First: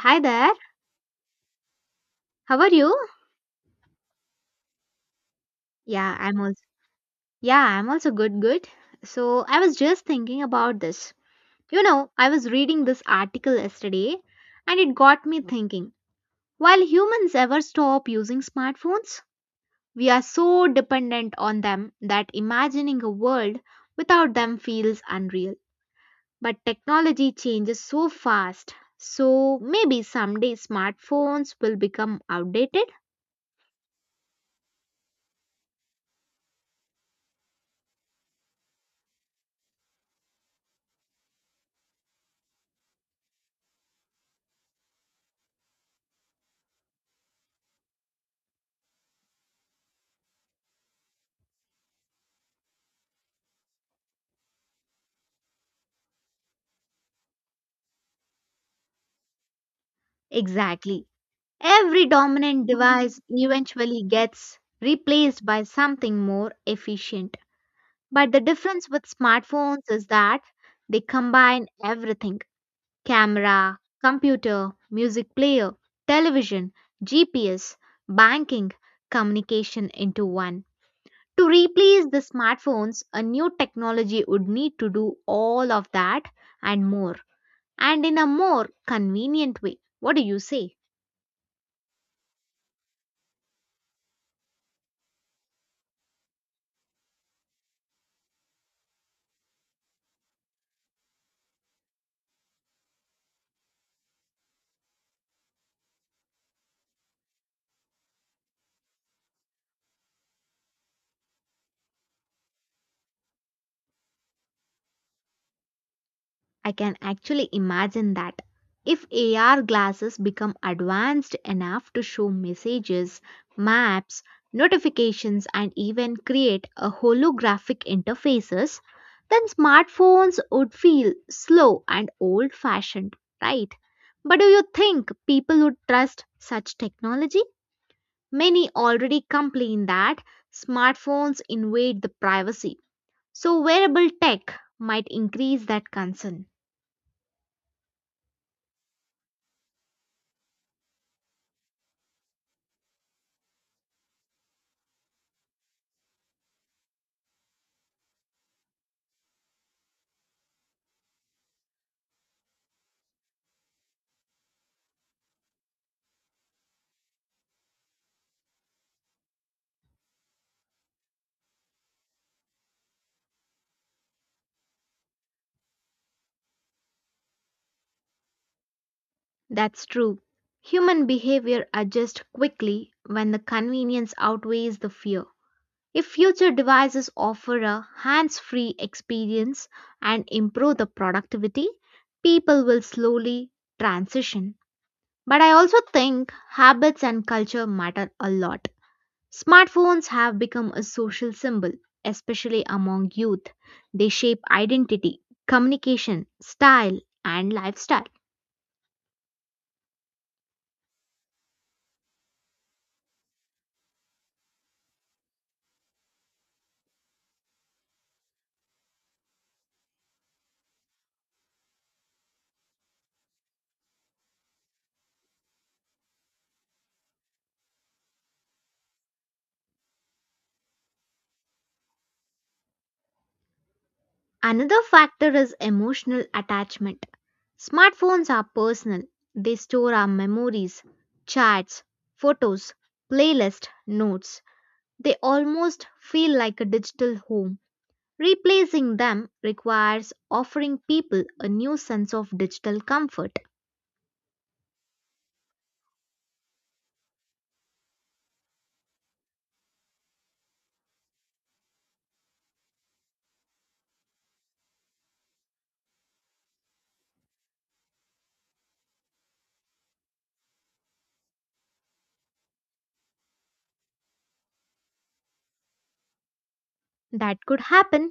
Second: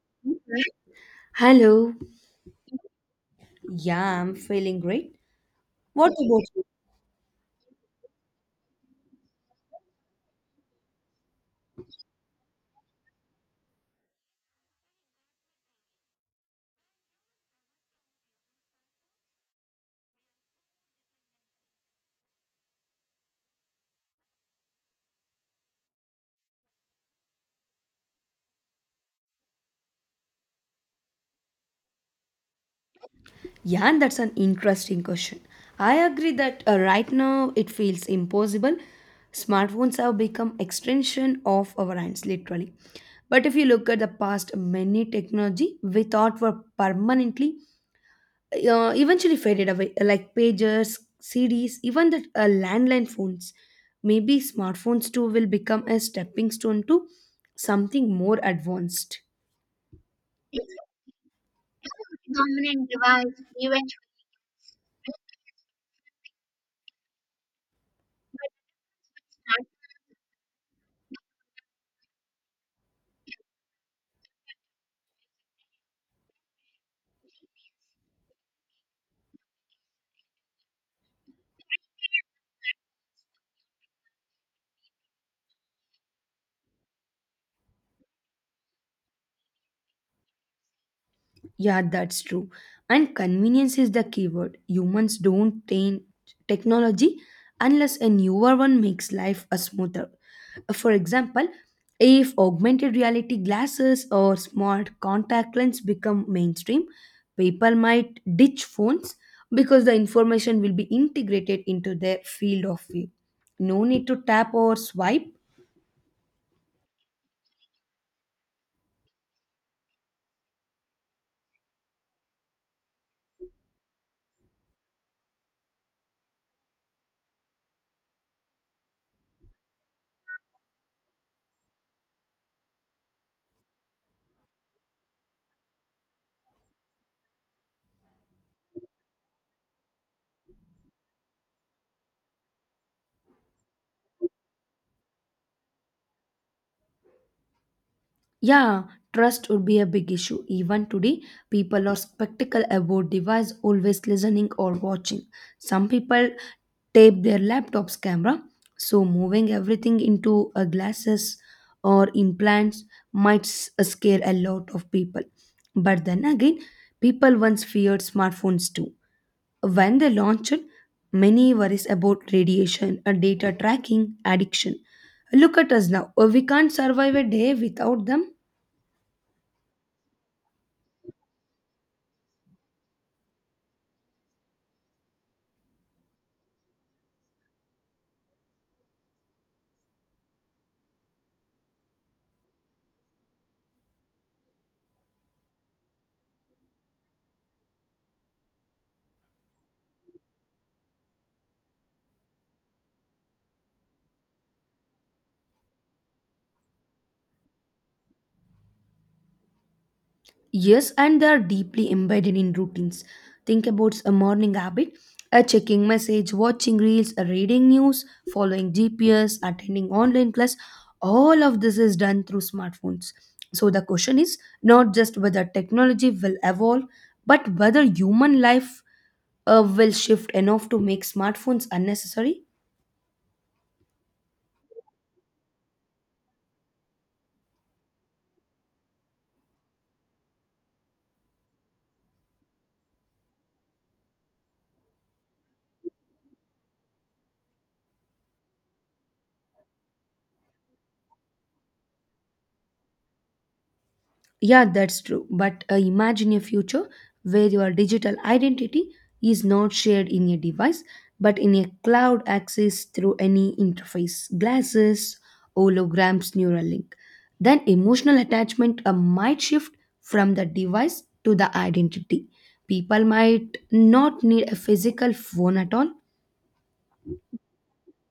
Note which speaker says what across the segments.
Speaker 1: Hi there. How are you?
Speaker 2: Yeah, I'm feeling great. What
Speaker 1: Yeah, I'm also
Speaker 2: about?
Speaker 1: Yeah, I'm also good. So, I was just thinking about this. You know, I was reading this article yesterday and it got me thinking. Will humans ever stop using smartphones, we are so dependent on them that imagining a world without them feels unreal. But technology changes so fast. So, maybe someday smartphones will become outdated.
Speaker 2: Yeah, and that's an interesting question. I agree that right now it feels impossible. Smartphones have become extension of our hands, literally. But if you look at the past, many technology we thought were permanently eventually faded away, like pagers, CDs, even the landline phones. Maybe smartphones too will become a stepping stone to something more advanced.
Speaker 1: Exactly. Every dominant device eventually gets replaced by something more efficient. But the difference with smartphones is that they combine everything camera, computer, music player, television, GPS, banking, communication into one. To replace the smartphones, a new technology would need to do all of that and more, and in a more convenient way. What do you say?
Speaker 2: Yeah, that's true. And convenience is the keyword. Humans don't train technology unless a newer one makes life a smoother. For example, if augmented reality glasses or smart contact lens become mainstream, people might ditch phones because the information will be integrated into their field of view. No need to tap or swipe.
Speaker 1: I can actually imagine that. If AR glasses become advanced enough to show messages, maps, notifications, and even create a holographic interfaces, then smartphones would feel slow and old fashioned, right? But do you think people would trust such technology? Many already complain that smartphones invade the privacy. So wearable tech might increase that concern.
Speaker 2: Yeah, trust would be a big issue. Even today, people are skeptical about device always listening or watching. Some people tape their laptop's camera, so moving everything into a glasses or implants might scare a lot of people. But then again, people once feared smartphones too. When they launched, many worries about radiation, data tracking, addiction. Look at us now. We can't survive a day without them.
Speaker 1: That's true. Human behavior adjusts quickly when the convenience outweighs the fear. If future devices offer a hands free experience and improve the productivity, people will slowly transition. But I also think habits and culture matter a lot. Smartphones have become a social symbol, especially among youth. They shape identity, communication, style, and lifestyle.
Speaker 2: Yes, and they are deeply embedded in routines. Think about a morning habit, a checking message, watching reels, a reading news, following GPS, attending online class. All of this is done through smartphones. So the question is not just whether technology will evolve, but whether human life will shift enough to make smartphones unnecessary.
Speaker 1: Another factor is emotional attachment. Smartphones are personal. They store our memories, chats, photos, playlists, notes. They almost feel like a digital home. Replacing them requires offering people a new sense of digital comfort.
Speaker 2: Yeah, that's true. But imagine a future where your digital identity is not shared in a device but in a cloud accessed through any interface, glasses, holograms, neural link. Then emotional attachment might shift from the device to the identity. People might not need a physical phone at all.
Speaker 1: That could happen,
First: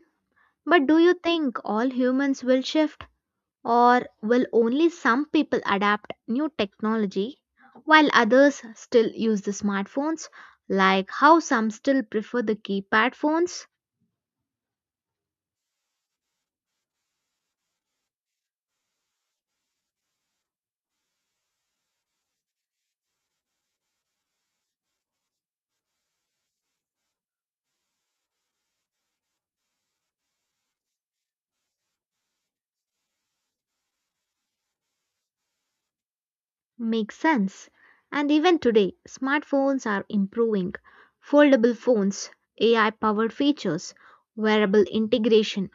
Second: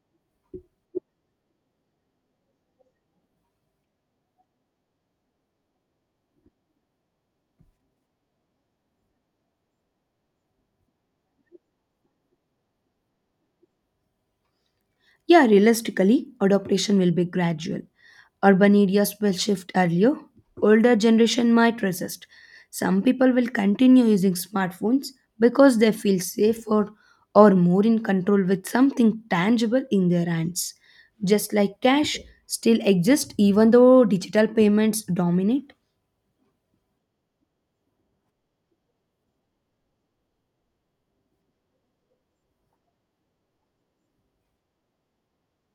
Speaker 1: but do you think all humans will shift? Or will only some people adapt new technology while others still use the smartphones, like how some still prefer the keypad phones?
Speaker 2: Yeah, realistically, adaptation will be gradual. Urban areas will shift earlier. Older generation might resist. Some people will continue using smartphones because they feel safer or more in control with something tangible in their hands. Just like cash still exists even though digital payments dominate.
Speaker 1: Makes sense. And even today, smartphones are improving. Foldable phones, AI powered features, wearable integration.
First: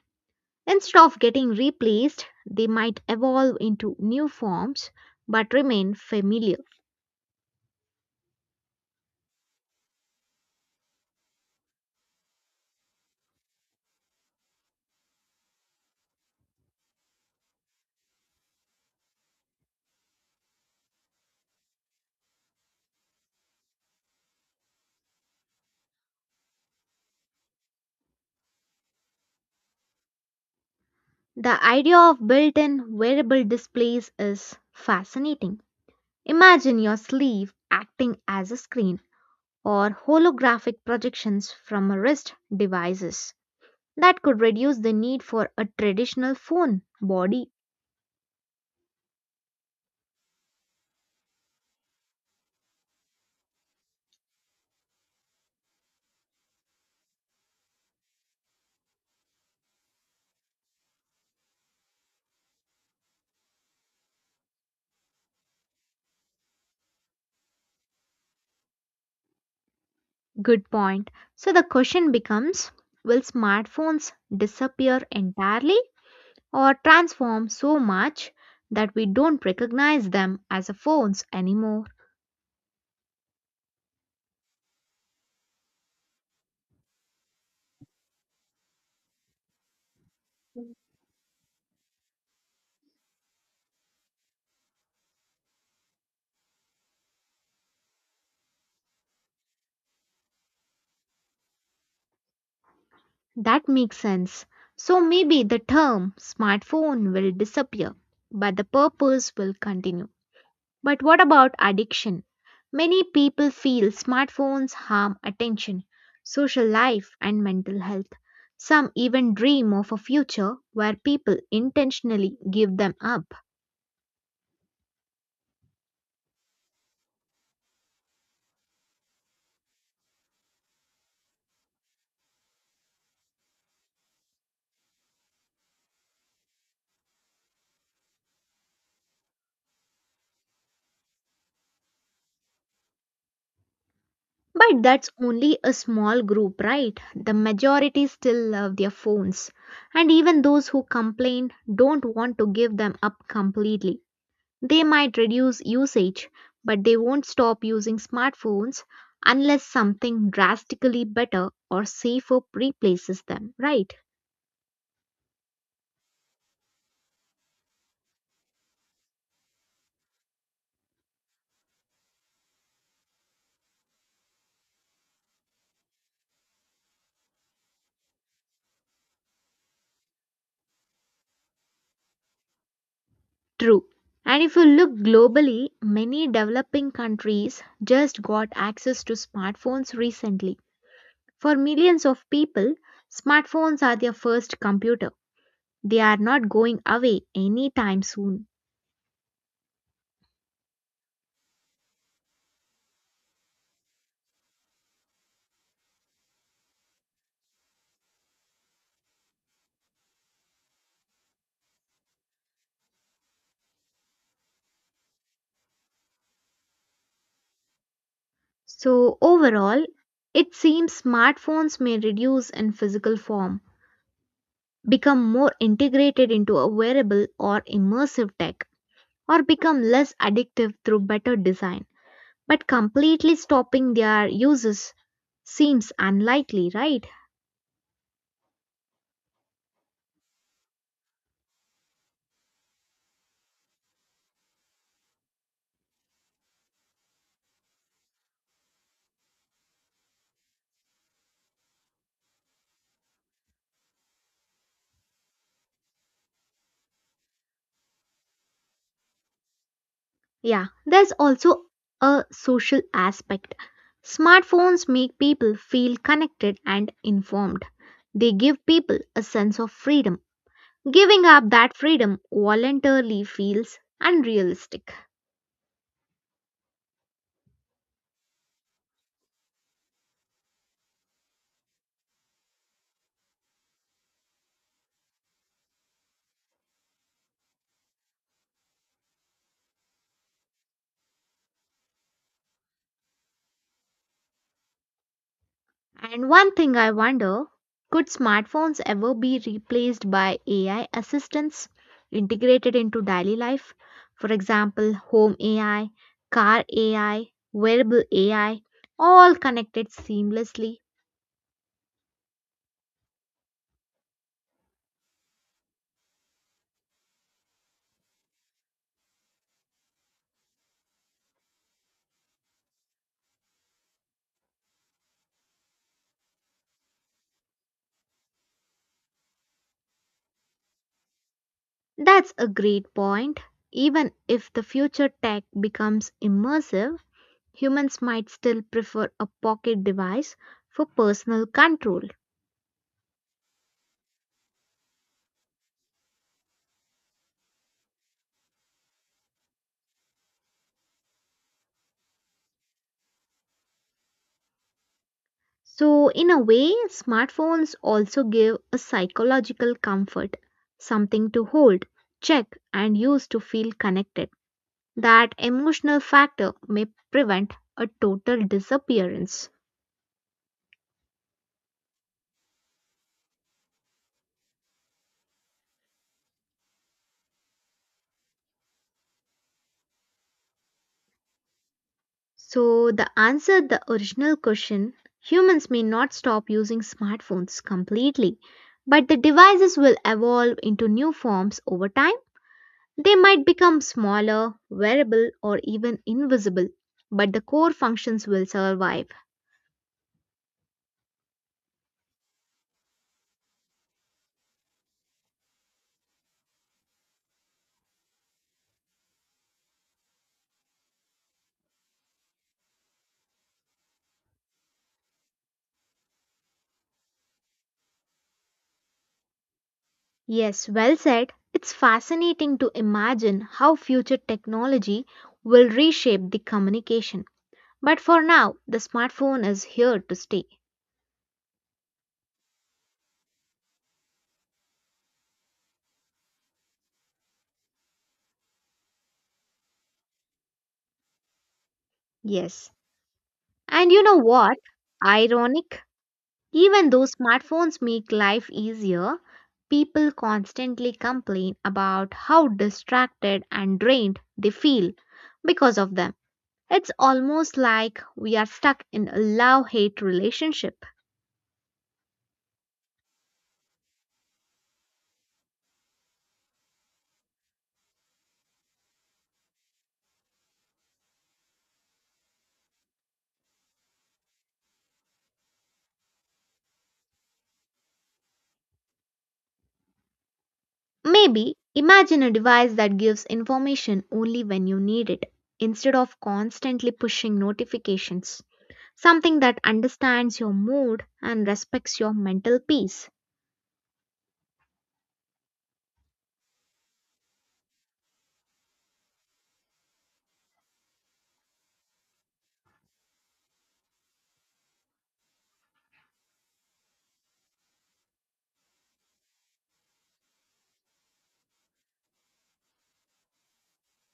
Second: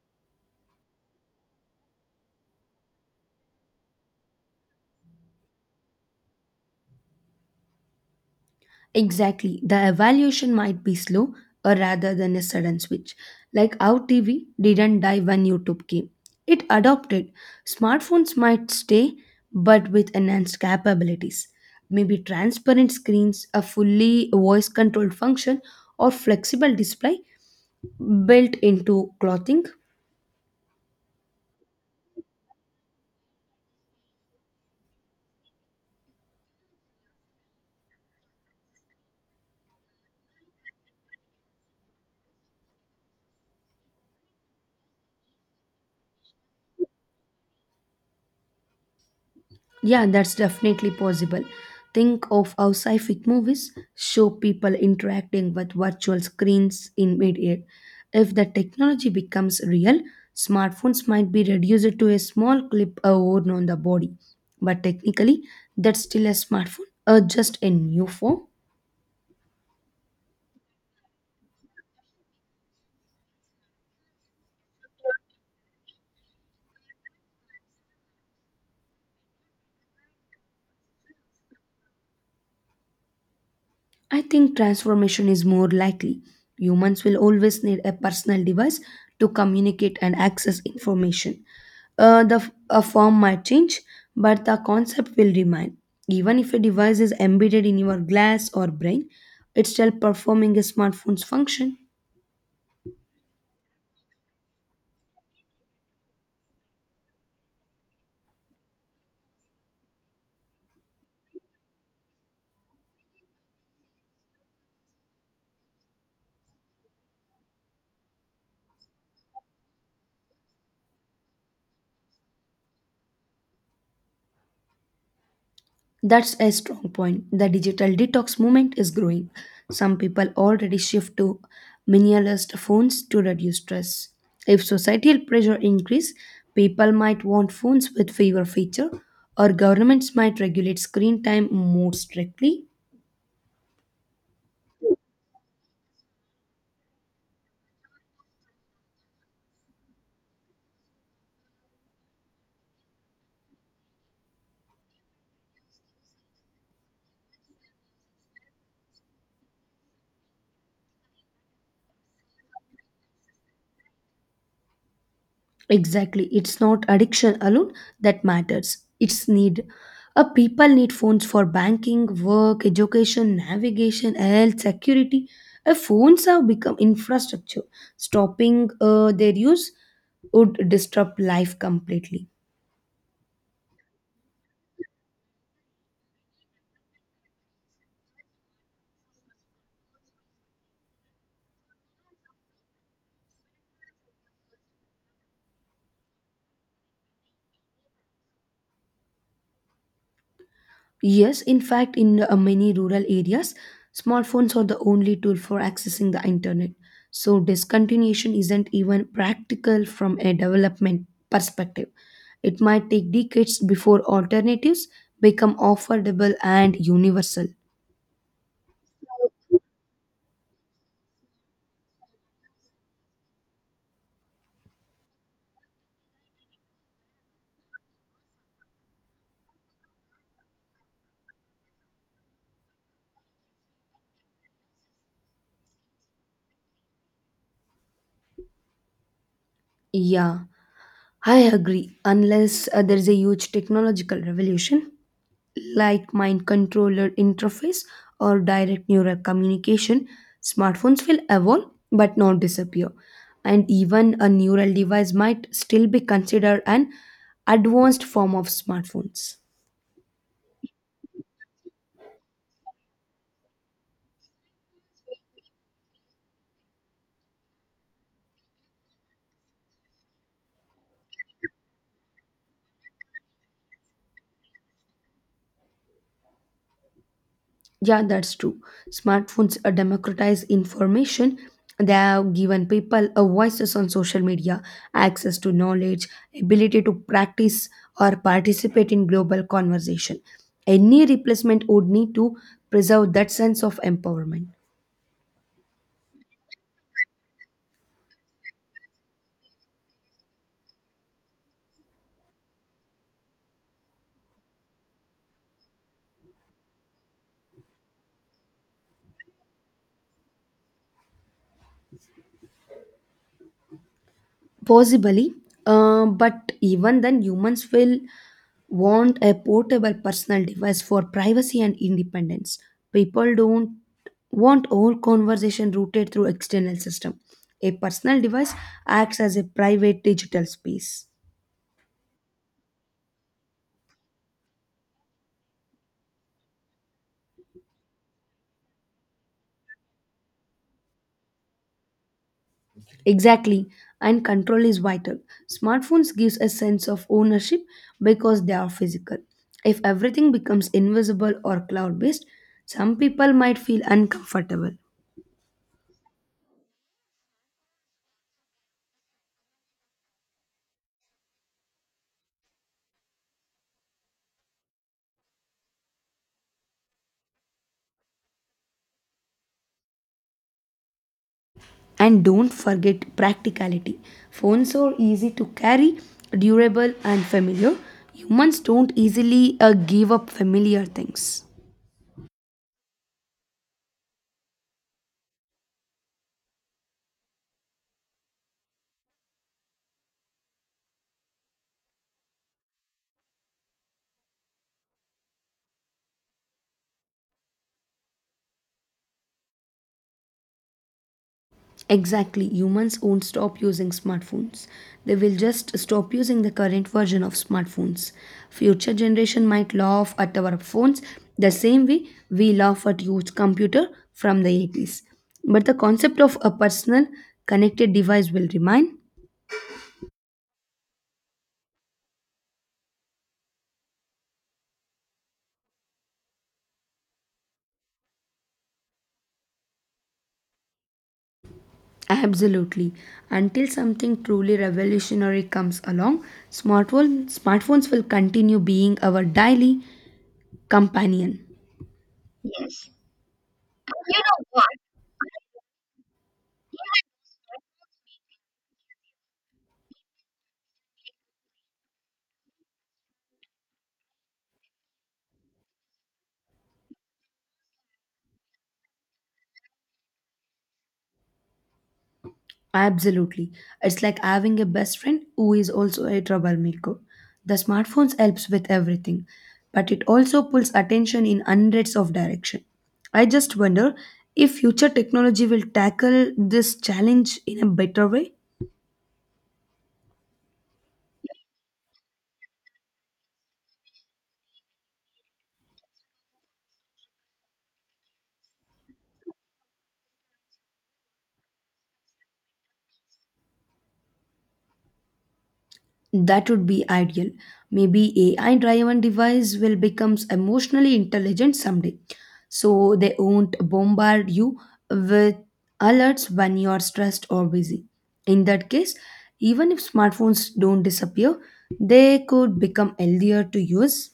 Speaker 1: Instead of getting replaced, they might evolve into new forms but remain familiar.
Speaker 2: Exactly. The evaluation might be slow or rather than a sudden switch. Like our TV didn't die when YouTube came. It adopted. Smartphones might stay, but with enhanced capabilities. Maybe transparent screens, a fully voice controlled function, or flexible display built into clothing.
Speaker 1: The idea of built in wearable displays is fascinating. Imagine your sleeve acting as a screen or holographic projections from wrist devices. That could reduce the need for a traditional phone body.
Speaker 2: Yeah, that's definitely possible. Think of how sci-fi movies show people interacting with virtual screens in mid-air. If the technology becomes real, smartphones might be reduced to a small clip worn on the body. But technically, that's still a smartphone or just a new form.
Speaker 1: Good point. So the question becomes will smartphones disappear entirely or transform so much that we don't recognize them as a phones anymore?
Speaker 2: I think transformation is more likely. Humans will always need a personal device to communicate and access information. A form might change, but the concept will remain. Even if a device is embedded in your glass or brain, it's still performing a smartphone's function.
Speaker 1: That makes sense. So maybe the term smartphone will disappear, but the purpose will continue. But what about addiction? Many people feel smartphones harm attention, social life, and mental health. Some even dream of a future where people intentionally give them up.
Speaker 2: That's a strong point. The digital detox movement is growing. Some people already shift to minimalist phones to reduce stress. If societal pressure increase, people might want phones with fewer feature or governments might regulate screen time more strictly.
Speaker 1: But that's only a small group, right? The majority still love their phones. And even those who complain don't want to give them up completely. They might reduce usage, but they won't stop using smartphones unless something drastically better or safer replaces them, right?
Speaker 2: Exactly. It's not addiction alone that matters. It's need. A people need phones for banking, work, education, navigation, health, security. Phones have become infrastructure. Stopping their use would disrupt life completely.
Speaker 1: True. And if you look globally, many developing countries just got access to smartphones recently. For millions of people, smartphones are their first computer. They are not going away anytime soon.
Speaker 2: Yes, in fact, in many rural areas, smartphones are the only tool for accessing the internet. So, discontinuation isn't even practical from a development perspective. It might take decades before alternatives become affordable and universal.
Speaker 1: So, overall, it seems smartphones may reduce in physical form become more integrated into a wearable or immersive tech, or become less addictive through better design. But completely stopping their uses seems unlikely, right?
Speaker 2: Yeah, I agree. Unless there is a huge technological revolution like mind controller interface or direct neural communication, smartphones will evolve but not disappear. And even a neural device might still be considered an advanced form of smartphones.
Speaker 1: Yeah, there's also a social aspect. Smartphones make people feel connected and informed. They give people a sense of freedom. Giving up that freedom voluntarily feels unrealistic.
Speaker 2: Yeah, that's true. Smartphones democratize information. They have given people a voices on social media, access to knowledge, ability to practice or participate in global conversation. Any replacement would need to preserve that sense of empowerment.
Speaker 1: And one thing I wonder could smartphones ever be replaced by AI assistants integrated into daily life? For example, home AI, car AI, wearable AI, all connected seamlessly.
Speaker 2: Possibly, but even then, humans will want a portable personal device for privacy and independence. People don't want all conversation routed through external system. A personal device acts as a private digital space.
Speaker 1: That's a great point. Even if the future tech becomes immersive, humans might still prefer a pocket device for personal control.
Speaker 2: Exactly, and control is vital. Smartphones gives a sense of ownership because they are physical. If everything becomes invisible or cloud-based, some people might feel uncomfortable.
Speaker 1: So, in a way, smartphones also give a psychological comfort, something to hold, check, and use to feel connected. That emotional factor may prevent a total disappearance.
Speaker 2: And don't forget practicality. Phones are easy to carry, durable, and familiar. Humans don't easily give up familiar things.
Speaker 1: So, the answer the original question humans may not stop using smartphones completely, but the devices will evolve into new forms over time. They might become smaller, wearable, or even invisible, but the core functions will survive.
Speaker 2: Exactly, humans won't stop using smartphones. They will just stop using the current version of smartphones. Future generation might laugh at our phones the same way we laugh at huge computer from the 80s. But the concept of a personal connected device will remain.
Speaker 1: Yes, well said. It's fascinating to imagine how future technology will reshape the communication. But for now, the smartphone is here to stay.
Speaker 2: Absolutely. Until something truly revolutionary comes along, smartphones will continue being our daily companion.
Speaker 1: Yes. And you know what? Ironic. Even though smartphones make life easier, people constantly complain about how distracted and drained they feel because of them. It's almost like we are stuck in a love hate relationship.
Speaker 2: Absolutely. It's like having a best friend who is also a troublemaker. The smartphones helps with everything, but it also pulls attention in hundreds of directions. I just wonder if future technology will tackle this challenge in a better way.
Speaker 1: Maybe imagine a device that gives information only when you need it instead of constantly pushing notifications. Something that understands your mood and respects your mental peace.
Speaker 2: That would be ideal. Maybe AI driven device will become emotionally intelligent someday. So they won't bombard you with alerts when you're stressed or busy. In that case, even if smartphones don't disappear, they could become easier to use.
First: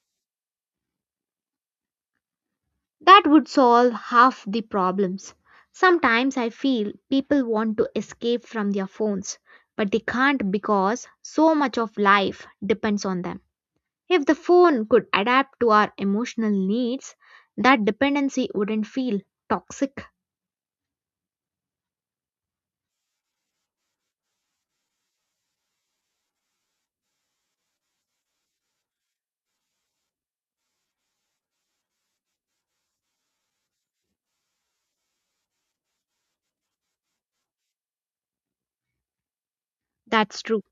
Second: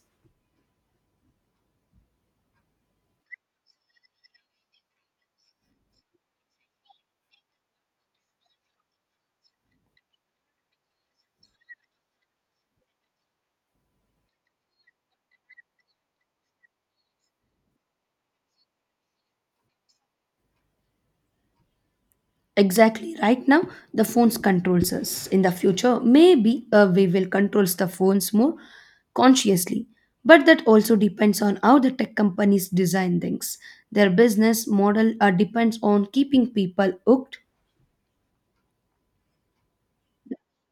Speaker 1: That would solve half the problems. Sometimes I feel people want to escape from their phones, but they can't because so much of life depends on them. If the phone could adapt to our emotional needs, that dependency wouldn't feel toxic.
Speaker 2: Exactly. Right now, the phones controls us. In the future, maybe we will controls the phones more consciously. But that also depends on how the tech companies design things. Their business model depends on keeping people hooked.
Speaker 1: That's true.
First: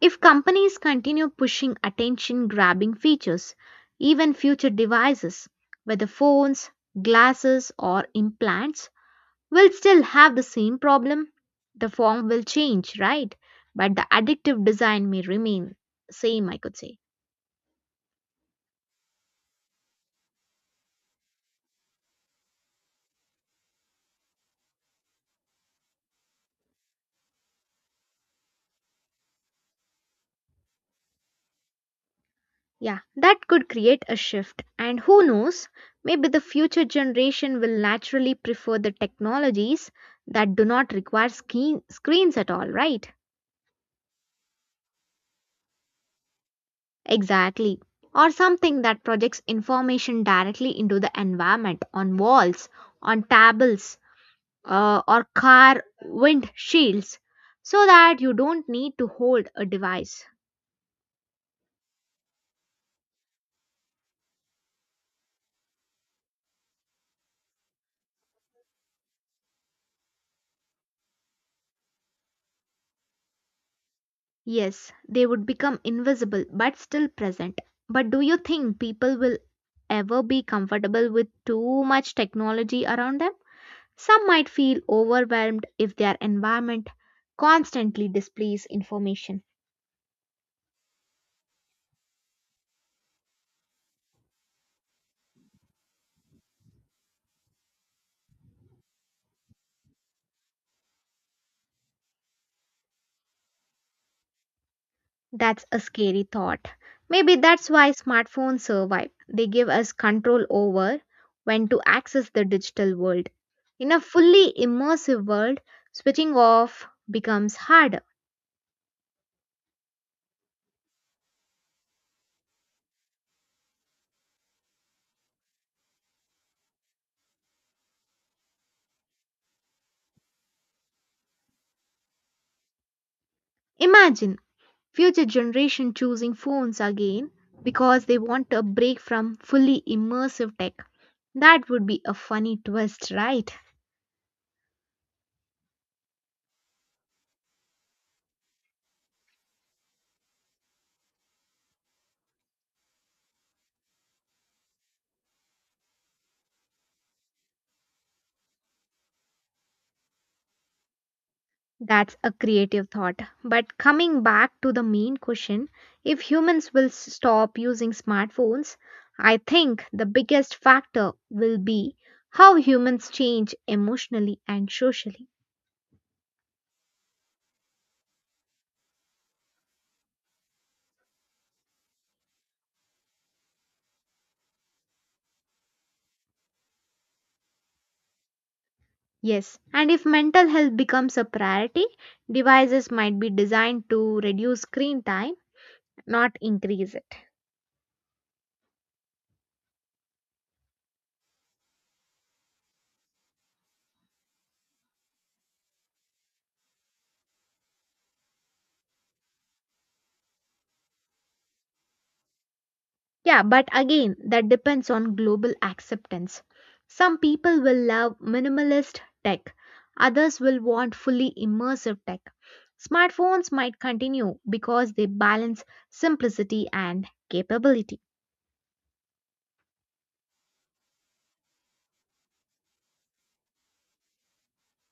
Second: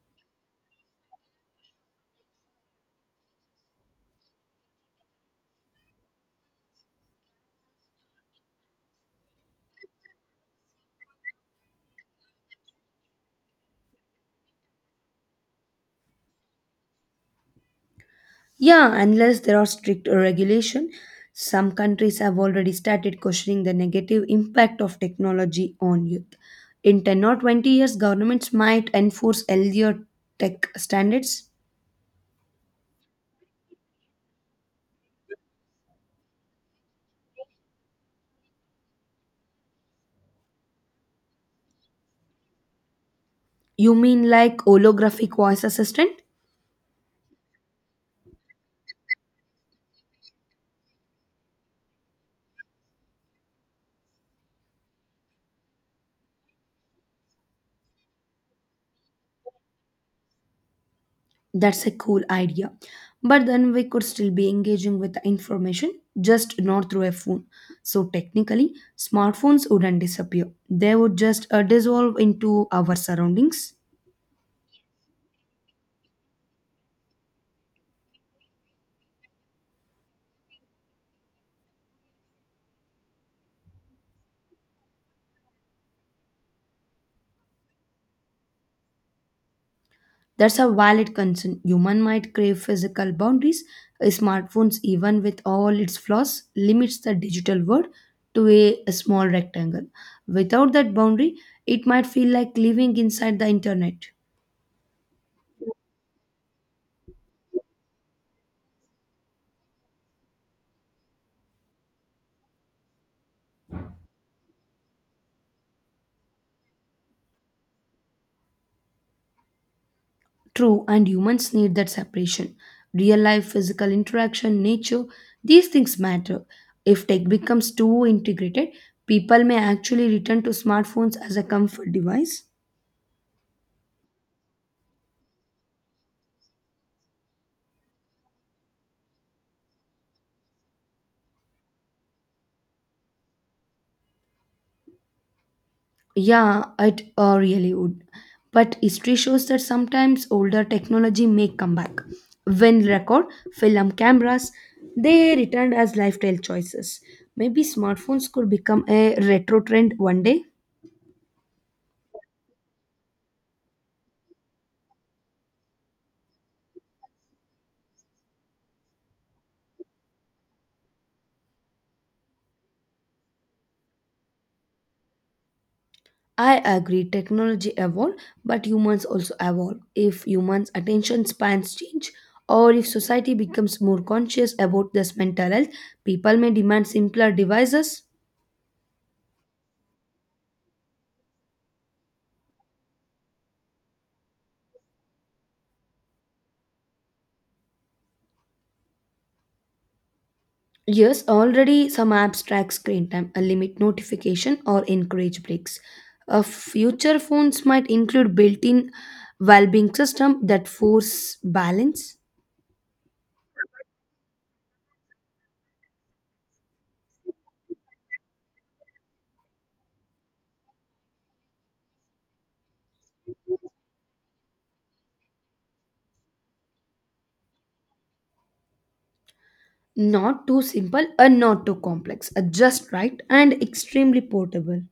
Speaker 1: If companies continue pushing attention grabbing features, even future devices, whether phones, glasses, or implants, will still have the same problem. The form will change, right? But the addictive design may remain same, I could say.
Speaker 2: Yeah, unless there are strict regulation, some countries have already started questioning the negative impact of technology on youth. In 10 or 20 years, governments might enforce healthier tech standards.
Speaker 1: Yeah, that could create a shift. And who knows, maybe the future generation will naturally prefer the technologies that do not require screens at all, right?
Speaker 2: You mean like holographic voice assistant?
Speaker 1: Exactly. Or something that projects information directly into the environment on walls, on tables, or car windshields, so that you don't need to hold a device.
Speaker 2: That's a cool idea. But then we could still be engaging with the information, just not through a phone. So technically, smartphones wouldn't disappear. They would just dissolve into our surroundings.
Speaker 1: Yes, they would become invisible but still present. But do you think people will ever be comfortable with too much technology around them? Some might feel overwhelmed if their environment constantly displays information.
Speaker 2: That's a valid concern. Human might crave physical boundaries. Smartphones, even with all its flaws, limits the digital world to a small rectangle. Without that boundary, it might feel like living inside the internet.
Speaker 1: That's a scary thought. Maybe that's why smartphones survive. They give us control over when to access the digital world. In a fully immersive world, switching off becomes harder.
Speaker 2: True, and humans need that separation. Real life, physical interaction, nature, these things matter. If tech becomes too integrated, people may actually return to smartphones as a comfort device.
Speaker 1: Imagine future generation choosing phones again because they want a break from fully immersive tech. That would be a funny twist, right?
Speaker 2: Yeah, it really would. But history shows that sometimes older technology may come back. When record, film cameras, they returned as lifestyle choices. Maybe smartphones could become a retro trend one day.
Speaker 1: That's a creative thought. But coming back to the main question, if humans will stop using smartphones, I think the biggest factor will be how humans change emotionally and socially.
Speaker 2: I agree technology evolve, but humans also evolve. If humans' attention spans change, or if society becomes more conscious about this mental health, people may demand simpler devices.
Speaker 1: Yes, and if mental health becomes a priority, devices might be designed to reduce screen time not increase it.
Speaker 2: Yes, already some apps track screen time, a limit notification, or encourage breaks. Future phones might include built-in well-being system that force balance.
Speaker 1: Yeah, but again, that depends on global acceptance. Some people will love minimalist tech, others will want fully immersive tech. Smartphones might continue because they balance simplicity and capability.
Speaker 2: Not too simple and not too complex, just right and extremely portable.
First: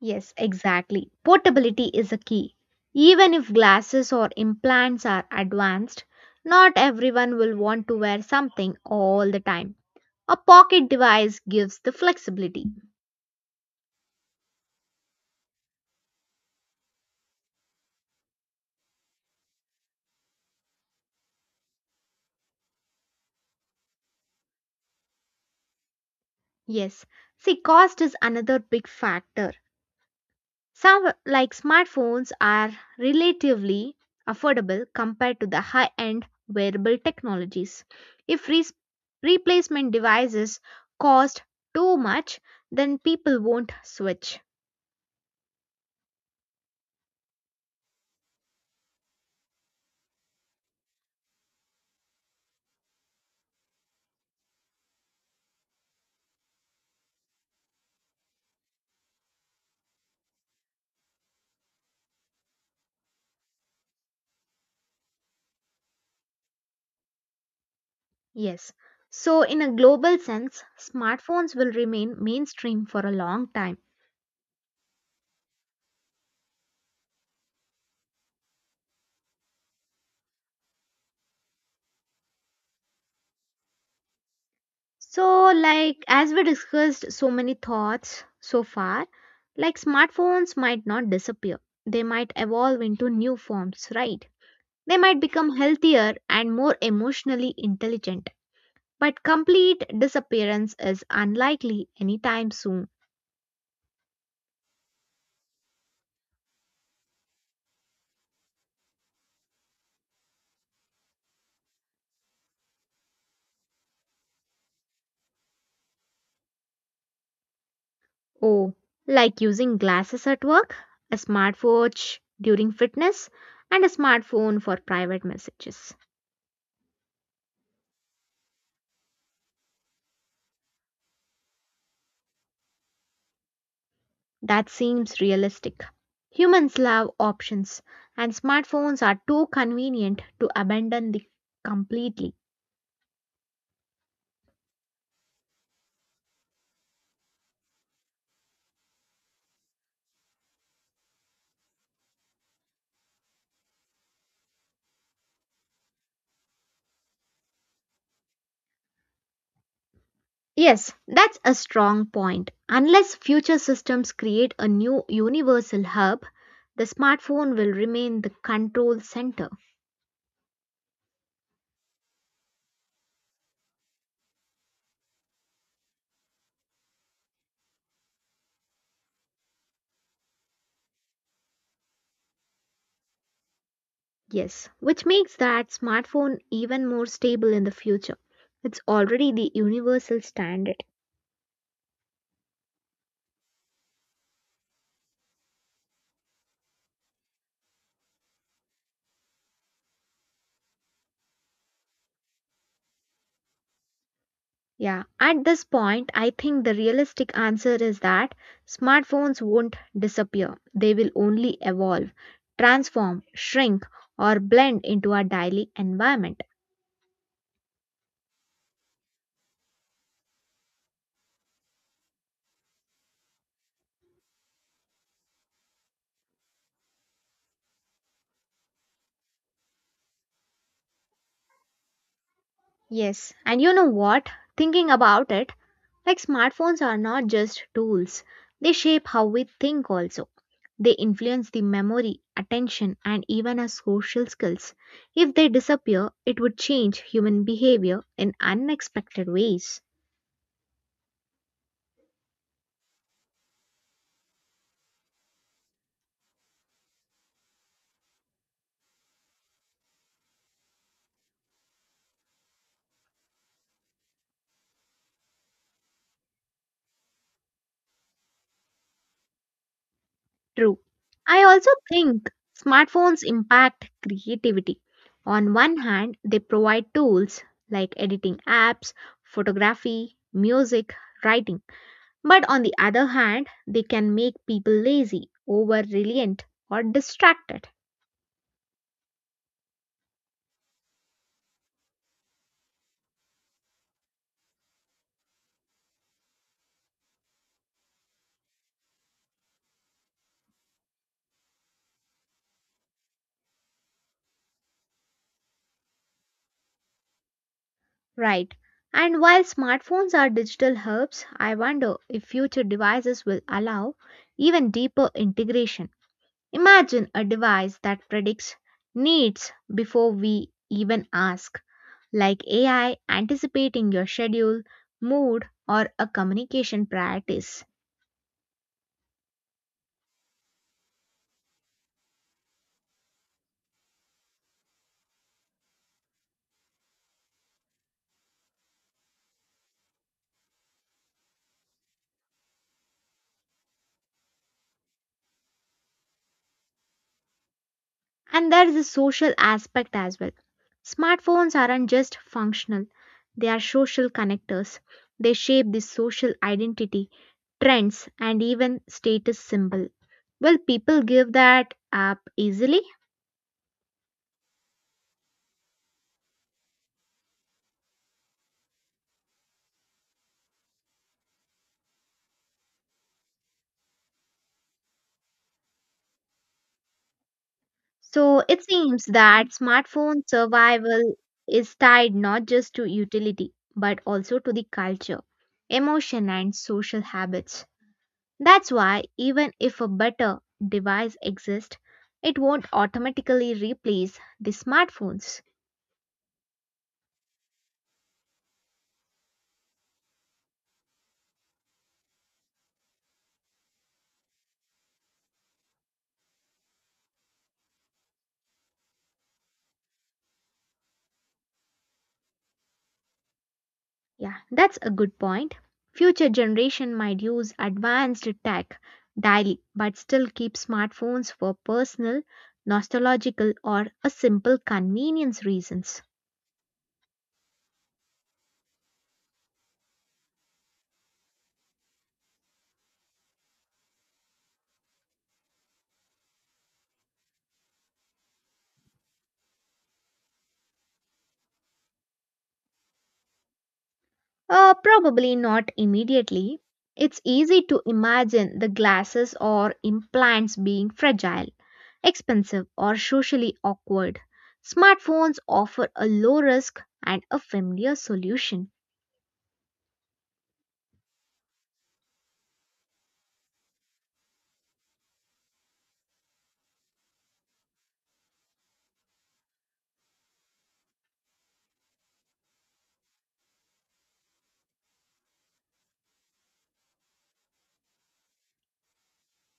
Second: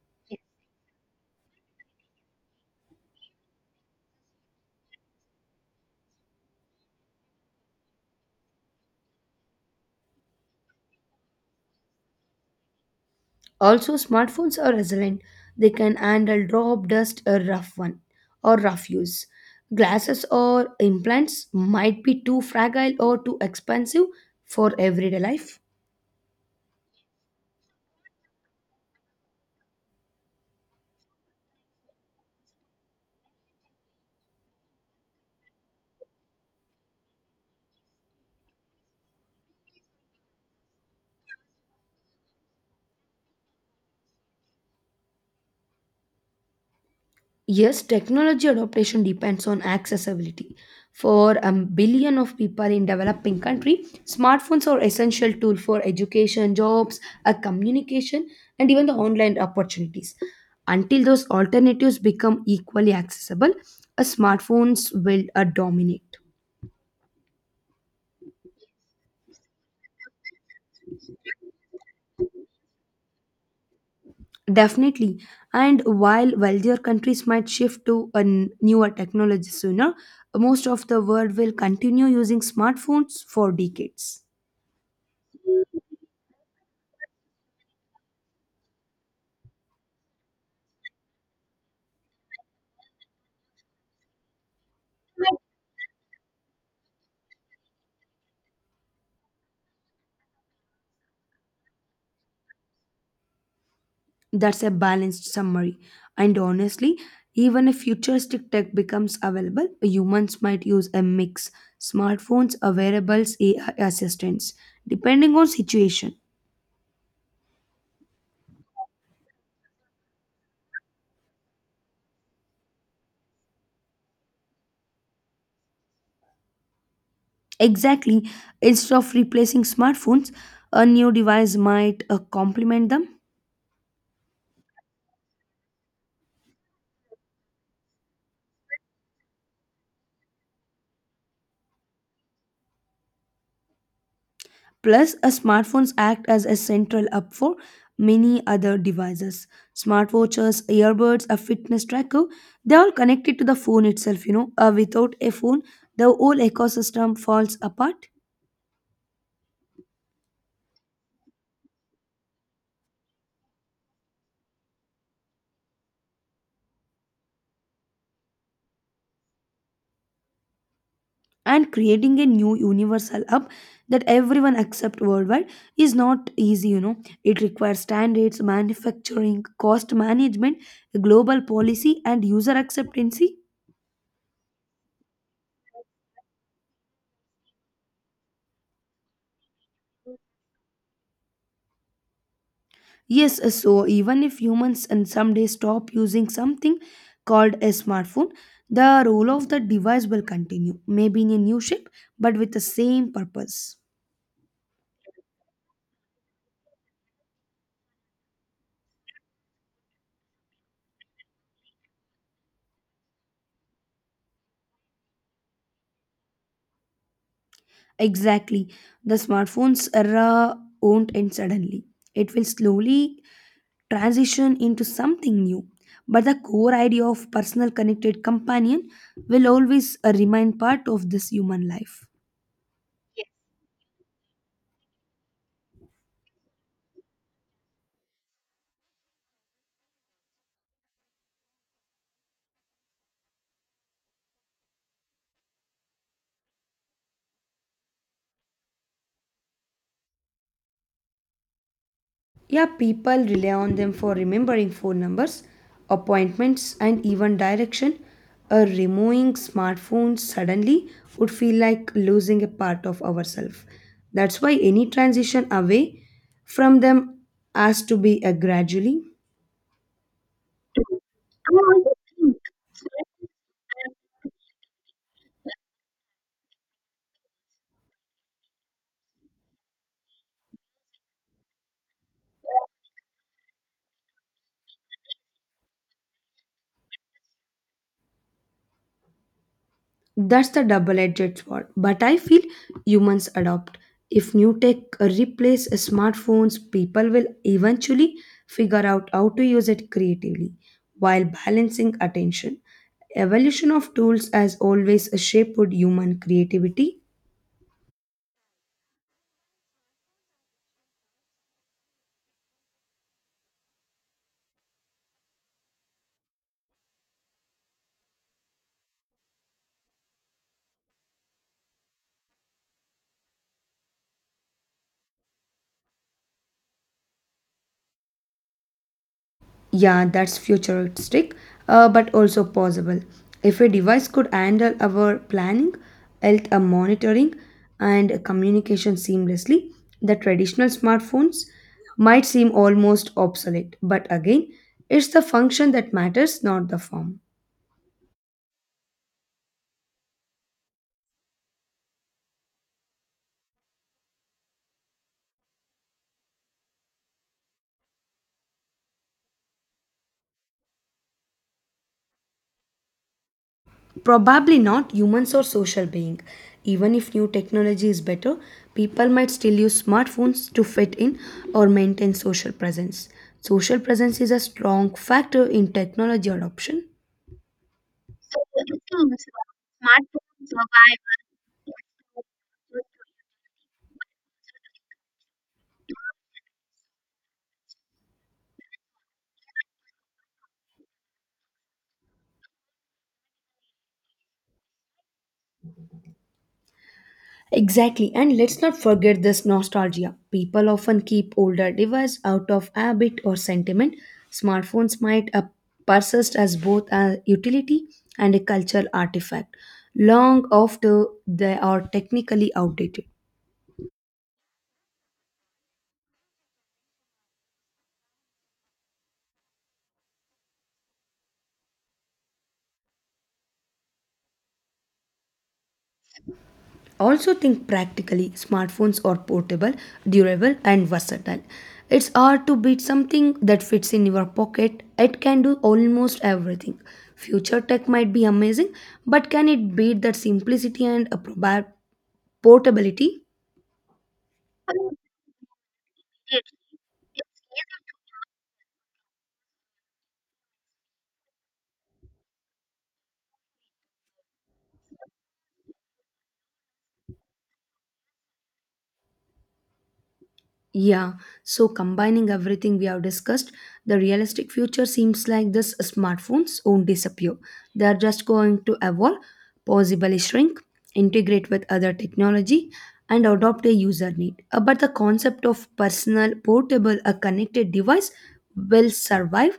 Speaker 1: Yes, exactly. Portability is a key. Even if glasses or implants are advanced, not everyone will want to wear something all the time. A pocket device gives the flexibility.
Speaker 2: Also, smartphones are resilient. They can handle drop, dust, or rough one, or rough use. Glasses or implants might be too fragile or too expensive for everyday life.
Speaker 1: Yes. See, cost is another big factor. Some like smartphones are relatively affordable compared to the high end wearable technologies. If replacement devices cost too much, then people won't switch.
Speaker 2: Yes, technology adaptation depends on accessibility. For a billion of people in developing country, smartphones are essential tool for education, jobs, communication, and even the online opportunities. Until those alternatives become equally accessible, smartphones will dominate.
Speaker 1: Yes. So, in a global sense, smartphones will remain mainstream for a long time.
Speaker 2: Definitely. And while wealthier countries might shift to a newer technology sooner, most of the world will continue using smartphones for decades.
Speaker 1: So, like, as we discussed so many thoughts so far, like, smartphones might not disappear. They might evolve into new forms, right? They might become healthier and more emotionally intelligent. But complete disappearance is unlikely anytime soon.
Speaker 2: That's a balanced summary. And honestly, even if futuristic tech becomes available, humans might use a mix smartphones, wearables, AI assistants, depending on situation.
Speaker 1: Oh, like using glasses at work, a smartwatch during fitness, and a smartphone for private messages.
Speaker 2: Exactly, instead of replacing smartphones, a new device might complement them.
Speaker 1: That seems realistic. Humans love options, and smartphones are too convenient to abandon the completely.
Speaker 2: Plus, smartphones act as a central hub for many other devices. Smartwatches, earbuds, a fitness tracker, they are all connected to the phone itself, you know. Without a phone, the whole ecosystem falls apart.
Speaker 1: Yes, that's a strong point. Unless future systems create a new universal hub, the smartphone will remain the control center.
Speaker 2: And creating a new universal hub that everyone accept worldwide is not easy, you know. It requires standards, manufacturing, cost management, global policy, and user acceptancy.
Speaker 1: Yes, which makes that smartphone even more stable in the future. It's already the universal standard.
Speaker 2: Yes, so even if humans and someday stop using something called a smartphone, the role of the device will continue, maybe in a new shape, but with the same purpose.
Speaker 1: Yeah, at this point, I think the realistic answer is that smartphones won't disappear. They will only evolve, transform, shrink, or blend into our daily environment.
Speaker 2: Exactly. The smartphone's era won't end suddenly. It will slowly transition into something new. But the core idea of personal connected companion will always remain part of this human life.
Speaker 1: Yes, and you know what? Thinking about it, like smartphones are not just tools, they shape how we think also. They influence the memory, attention, and even our social skills. If they disappear, it would change human behavior in unexpected ways.
Speaker 2: Yeah, people rely on them for remembering phone numbers, appointments, and even direction. Removing smartphones suddenly would feel like losing a part of ourselves. That's why any transition away from them has to be a gradually.
Speaker 1: True. I also think smartphones impact creativity. On one hand, they provide tools like editing apps, photography, music, writing. But on the other hand, they can make people lazy, over reliant, or distracted.
Speaker 2: That's the double edged sword. But I feel humans adopt. If new tech replace smartphones, people will eventually figure out how to use it creatively while balancing attention. Evolution of tools has always shaped human creativity.
Speaker 1: Right. And while smartphones are digital hubs, I wonder if future devices will allow even deeper integration. Imagine a device that predicts needs before we even ask, like AI anticipating your schedule, mood, or a communication priorities.
Speaker 2: Yeah, that's futuristic, but also possible. If a device could handle our planning, health monitoring, and communication seamlessly, the traditional smartphones might seem almost obsolete. But again, it's the function that matters, not the form.
Speaker 1: And there is a social aspect as well. Smartphones aren't just functional, they are social connectors. They shape the social identity, trends, and even status symbol. Will people give that up easily?
Speaker 2: Probably not. Humans are social being. Even if new technology is better, people might still use smartphones to fit in or maintain social presence. Social presence is a strong factor in technology adoption.
Speaker 1: So it seems that smartphone survival is tied not just to utility, but also to the culture, emotion, and social habits. That's why, even if a better device exists, it won't automatically replace the smartphones.
Speaker 2: Exactly, and let's not forget this nostalgia. People often keep older devices out of habit or sentiment. Smartphones might persist as both a utility and a cultural artifact long after they are technically outdated.
Speaker 1: Yeah, that's a good point. Future generation might use advanced tech daily, but still keep smartphones for personal, nostalgical, or a simple convenience reasons.
Speaker 2: Also think practically, smartphones are portable, durable and versatile. It's hard to beat something that fits in your pocket. It can do almost everything. Future tech might be amazing, but can it beat that simplicity and a portability?
Speaker 1: Probably not immediately. It's easy to imagine the glasses or implants being fragile, expensive, or socially awkward. Smartphones offer a low risk and a familiar solution.
Speaker 2: Yeah, so combining everything we have discussed, the realistic future seems like this smartphones won't disappear. They are just going to evolve, possibly shrink, integrate with other technology, and adopt a user need. But the concept of personal, portable, a connected device will survive.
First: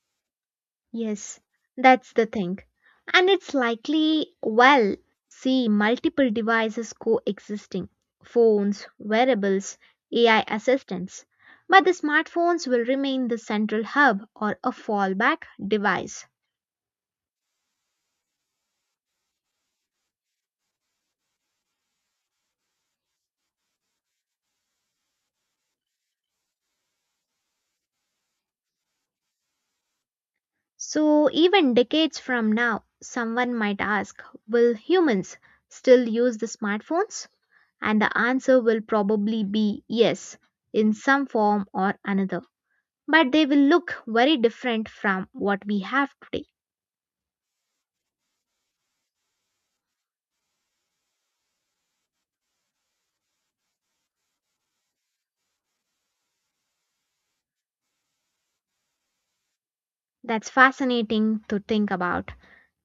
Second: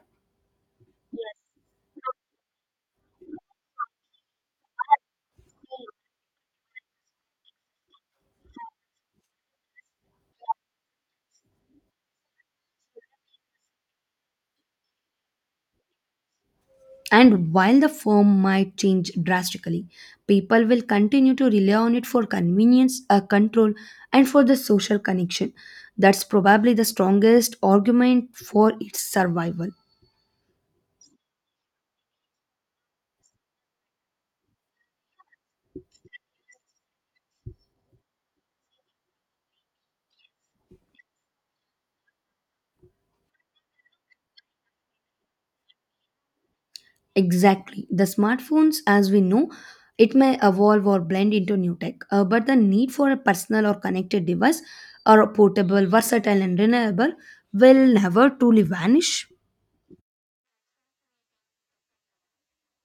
Speaker 1: Yes, that's the thing. And it's likely, well, see multiple devices coexisting phones, wearables, AI assistants. But the smartphones will remain the central hub or a fallback device.
Speaker 2: And while the form might change drastically, people will continue to rely on it for convenience, control, and for the social connection. That's probably the strongest argument for its survival.
Speaker 1: So, even decades from now, someone might ask will humans still use the smartphones? And the answer will probably be yes, in some form or another. But they will look very different from what we have today.
Speaker 2: Exactly. The smartphones, as we know, it may evolve or blend into new tech, but the need for a personal or connected device or a portable, versatile, and reliable will never truly vanish.
Speaker 1: That's fascinating to think about.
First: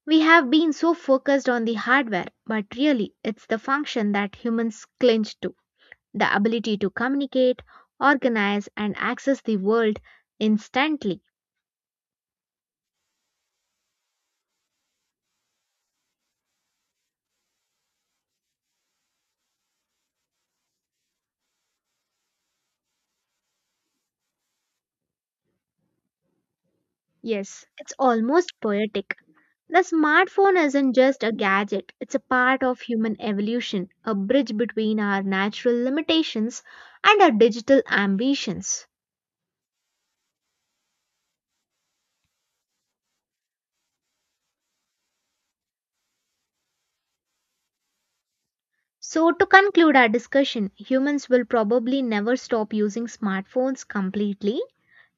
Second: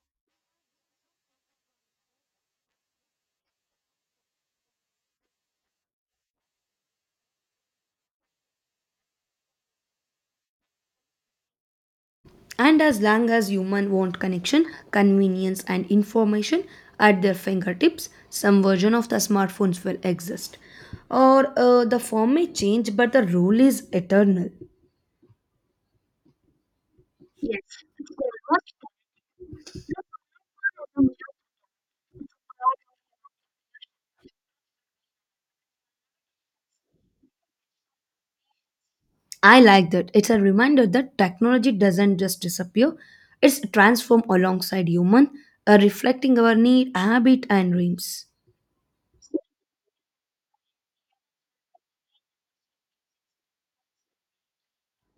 Speaker 1: We have been so focused on the hardware, but really, it's the function that humans clinch to the ability to communicate, organize, and access the world instantly.
Speaker 2: And as long as humans want connection, convenience, and information at their fingertips, some version of the smartphones will exist. Or the form may change, but the role is eternal.
Speaker 1: Yes, it's almost poetic. The smartphone isn't just a gadget, it's a part of human evolution, a bridge between our natural limitations and our digital ambitions.
Speaker 2: I like that. It's a reminder that technology doesn't just disappear, it's transformed alongside human, reflecting our need, habit, and dreams.
Speaker 1: So, to conclude our discussion, humans will probably never stop using smartphones completely.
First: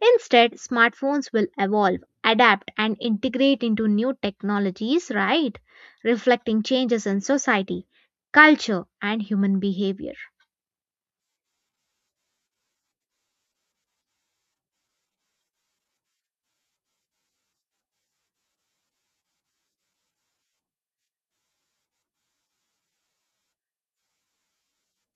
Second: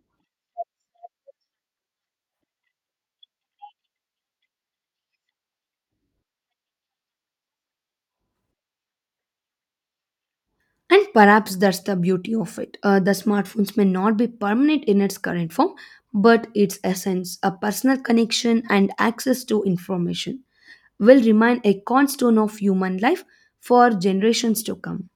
Speaker 1: Instead, smartphones will evolve, adapt, and integrate into new technologies, right? Reflecting changes in society, culture, and human behavior.
Speaker 2: And perhaps that's the beauty of it. The smartphones may not be permanent in its current form, but its essence, a personal connection, and access to information will remain a cornerstone of human life for generations to come.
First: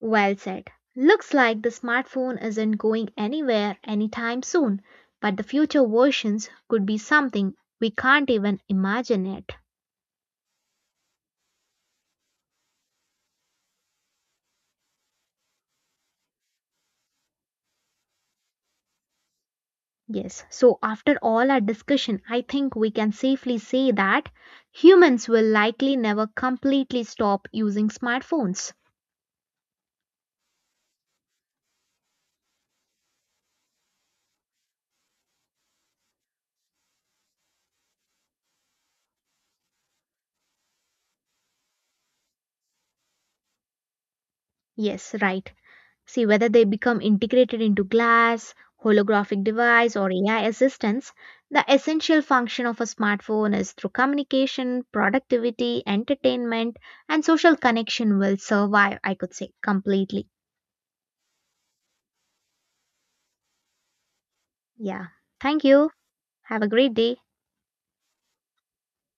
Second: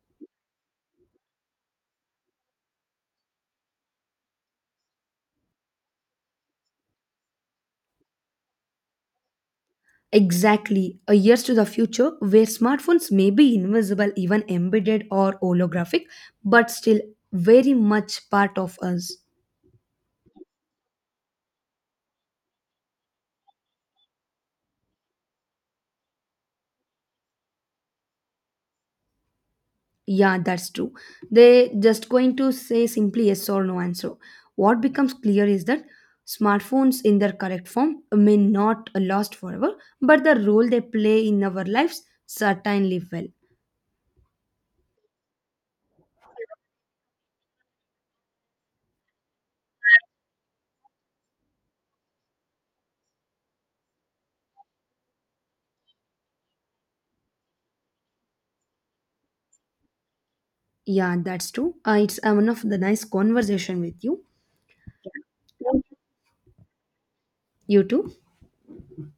Speaker 1: Well said. Looks like the smartphone isn't going anywhere anytime soon, but the future versions could be something we can't even imagine yet.
Speaker 2: Exactly, a years to the future where smartphones may be invisible, even embedded or holographic, but still very much part of us.
Speaker 1: Yes, so after all our discussion, I think we can safely say that humans will likely never completely stop using smartphones.
Speaker 2: Yeah, that's true. They just going to say simply yes or no answer. What becomes clear is that smartphones in their correct form may not last forever, but the role they play in our lives certainly will.
Speaker 1: Yes, right. See whether they become integrated into glass, holographic device, or AI assistants. The essential function of a smartphone is through communication, productivity, entertainment, and social connection will survive, I could say, completely.
Speaker 2: Yeah, that's true. It's one of the nice conversation with you.
Speaker 1: Yeah. Thank you. Have a great day.
Speaker 2: You too.